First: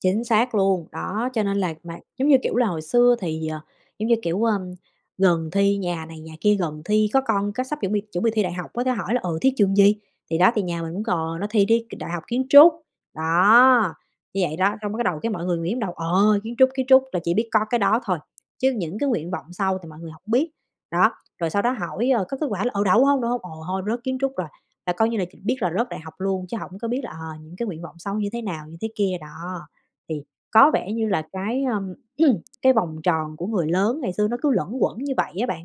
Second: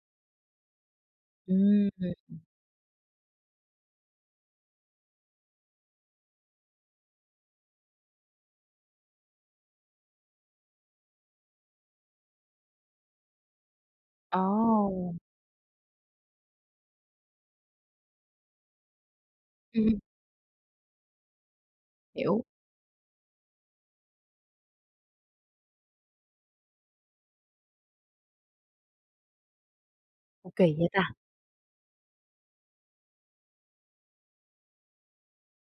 Chính xác luôn. Đó, cho nên là Ừm, mà giống như ừm. kiểu là hồi xưa thì, ờ, giống như kiểu, ơ, gần thi nhà này nhà kia gần thi có con cái sắp chuẩn bị chuẩn bị thi đại học có thể hỏi là "Ừ, thi trường gì?" Thì đó, thì nhà mình cũng cò nó thì đi k Đại học Kiến trúc, đó, như vậy đó. Xong cái bắt Ồ! đầu cái mọi người nghĩ trong đầu: "Ờ, Kiến trúc, Kiến trúc" là chỉ biết có cái đó thôi, chứ những cái nguyện vọng sau Ừm, thì ừm. mọi người hổng biết. Đó, rồi sau đó hỏi, ờ, có Hiểu. kết quả là: "Ừ, đậu hông? Đậu hông?", "Ờ, thôi rớt Kiến trúc rồi", là coi như là ch biết là rớt đại học luôn, chứ hổng có biết là, ờ, những cái nguyện vọng sau như thế nào như thế kia, đó. Thì Ô, có kỳ vậy vẻ như ta? là cái, ưm, cái vòng tròn của người lớn ngày xưa nó cứ luẩn quẩn như vậy á bạn.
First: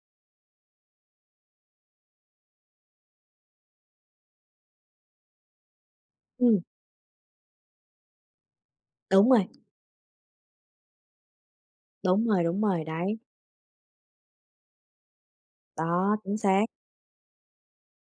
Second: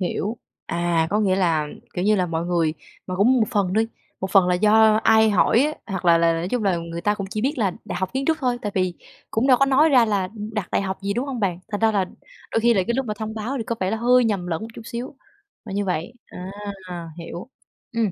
Hiểu. À, có nghĩa là, kiểu như là, mọi người mà cũng một phần đi, một phần là do ai hỏi á, hoặc là là, nói chung Ừm. là người ta cũng chỉ biết là Đại học Kiến trúc thôi, tại vì Đúng cũng rồi. đâu có nói ra là, ừm, đặt đại học gì, đúng hông bạn? Thành ra là Đúng rồi, đôi đúng khi là rồi, cái lúc mà đấy. thông báo thì có vẻ là hơi nhầm lẫn một chút xíu là như vậy. Đó, chính À, xác. hiểu. Ừm,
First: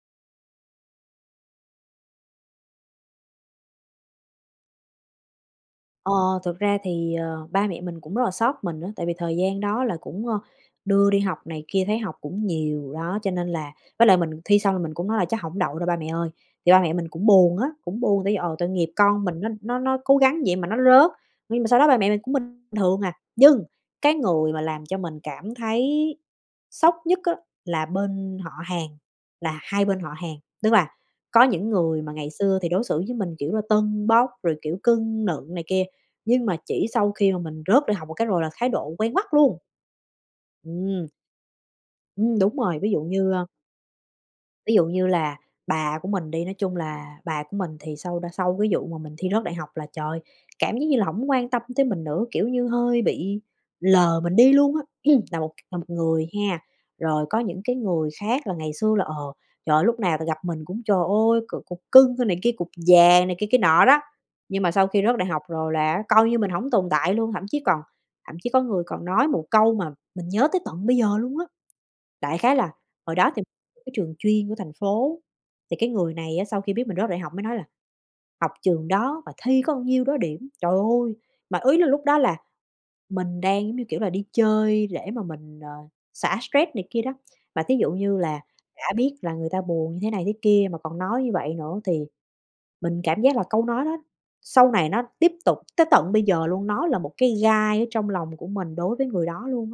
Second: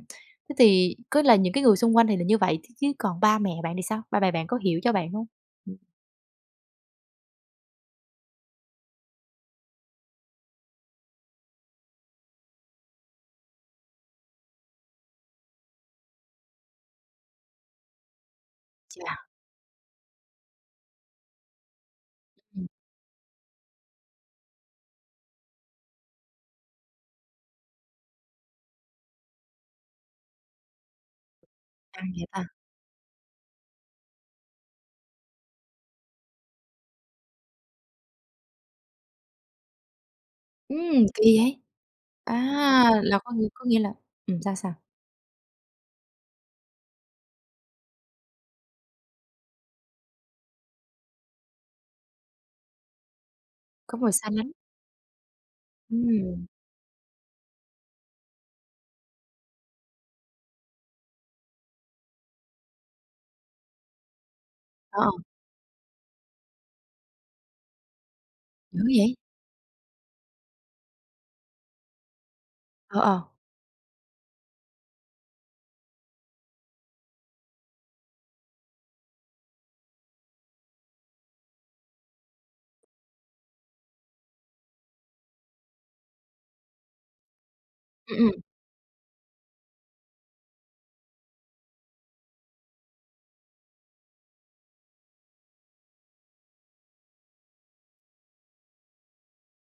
thế thì có là những cái người xung quanh thì là như vậy, chứ chứ còn ba mẹ bạn thì sao? Ba mẹ bạn có hiểu cho bạn hông? Ừm. Ờ, thực ra thì, ờ, ba mẹ mình cũng rất là xót mình á. Tại vì thời gian đó là cũng, ờ, đưa đi học này kia, thấy học cũng nhiều. Đó, cho nên là với lại mình thi xong là mình cũng nói là "Chắc hổng đậu đâu ba mẹ ơi!" Thì ba mẹ mình cũng buồn á, cũng buồn, tại vì, ờ, tội nghiệp Chà! con mình nó nó nó cố gắng vậy mà nó rớt. Nhưng mà sau đó ba mẹ mình cũng bình Ừm. thường à. Nhưng cái người mà làm cho mình cảm thấy sốc nhất á, là bên họ hàng, là hai bên họ hàng. Tức là có những người Căng mà vậy ngày ta. xưa thì đối xử với mình kiểu là tâng bốc, rồi kiểu cưng nựng này kia, nhưng mà chỉ sau khi mà mình rớt đại học một cái rồi là thái độ quay ngoắt luôn. Ừm! Ừm. Kỳ vậy? À! Ừm, đúng rồi, ví dụ Là có như, a nghĩa có nghĩa là ừm, sao, sao? Ví dụ như là bà của mình đi, nói chung là bà của mình thì sau đ sau cái vụ mà mình thi rớt đại học là, trời ơi, cảm giác như là hổng quan tâm tới mình nữa. Kiểu như hơi bị Có mùi lờ xa mình lánh. đi luôn á, là một là một người Ừm. ha. Rồi có những cái người khác là ngày xưa là, ờ, trời ơi, lúc nào là gặp mình cũng "trời ơi, c cục cưng" này kia, cục vàng này kia kia nọ đó, nhưng mà sau Ồ, khi rớt ồ. đại học rồi là á coi như mình hổng tồn tại luôn. Thậm chí còn thậm chí có Dữ người còn vậy! nói một câu mà mình nhớ tới tận bây giờ luôn á. Đại khái là Ồ, hồi ồ. đó thì cái trường chuyên của thành phố, thì cái người này á, sau khi biết mình rớt đại học mới nói là "Học trường đó mà thi có bao nhiêu đó điểm." Trời ơi! Mà ý là lúc đó là mình đang giống như kiểu là đi chơi để mà mình, ờ, xả stress này kia đó. Mà thí dụ như Ừm, ừm. là đã biết là người ta buồn như thế này thế kia mà còn nói như vậy nữa, thì mình cảm giác là câu nói đó, sau này nó tiếp tục tới tận bây giờ luôn, nó là một cái gai ở trong lòng của mình đối với người đó luôn á.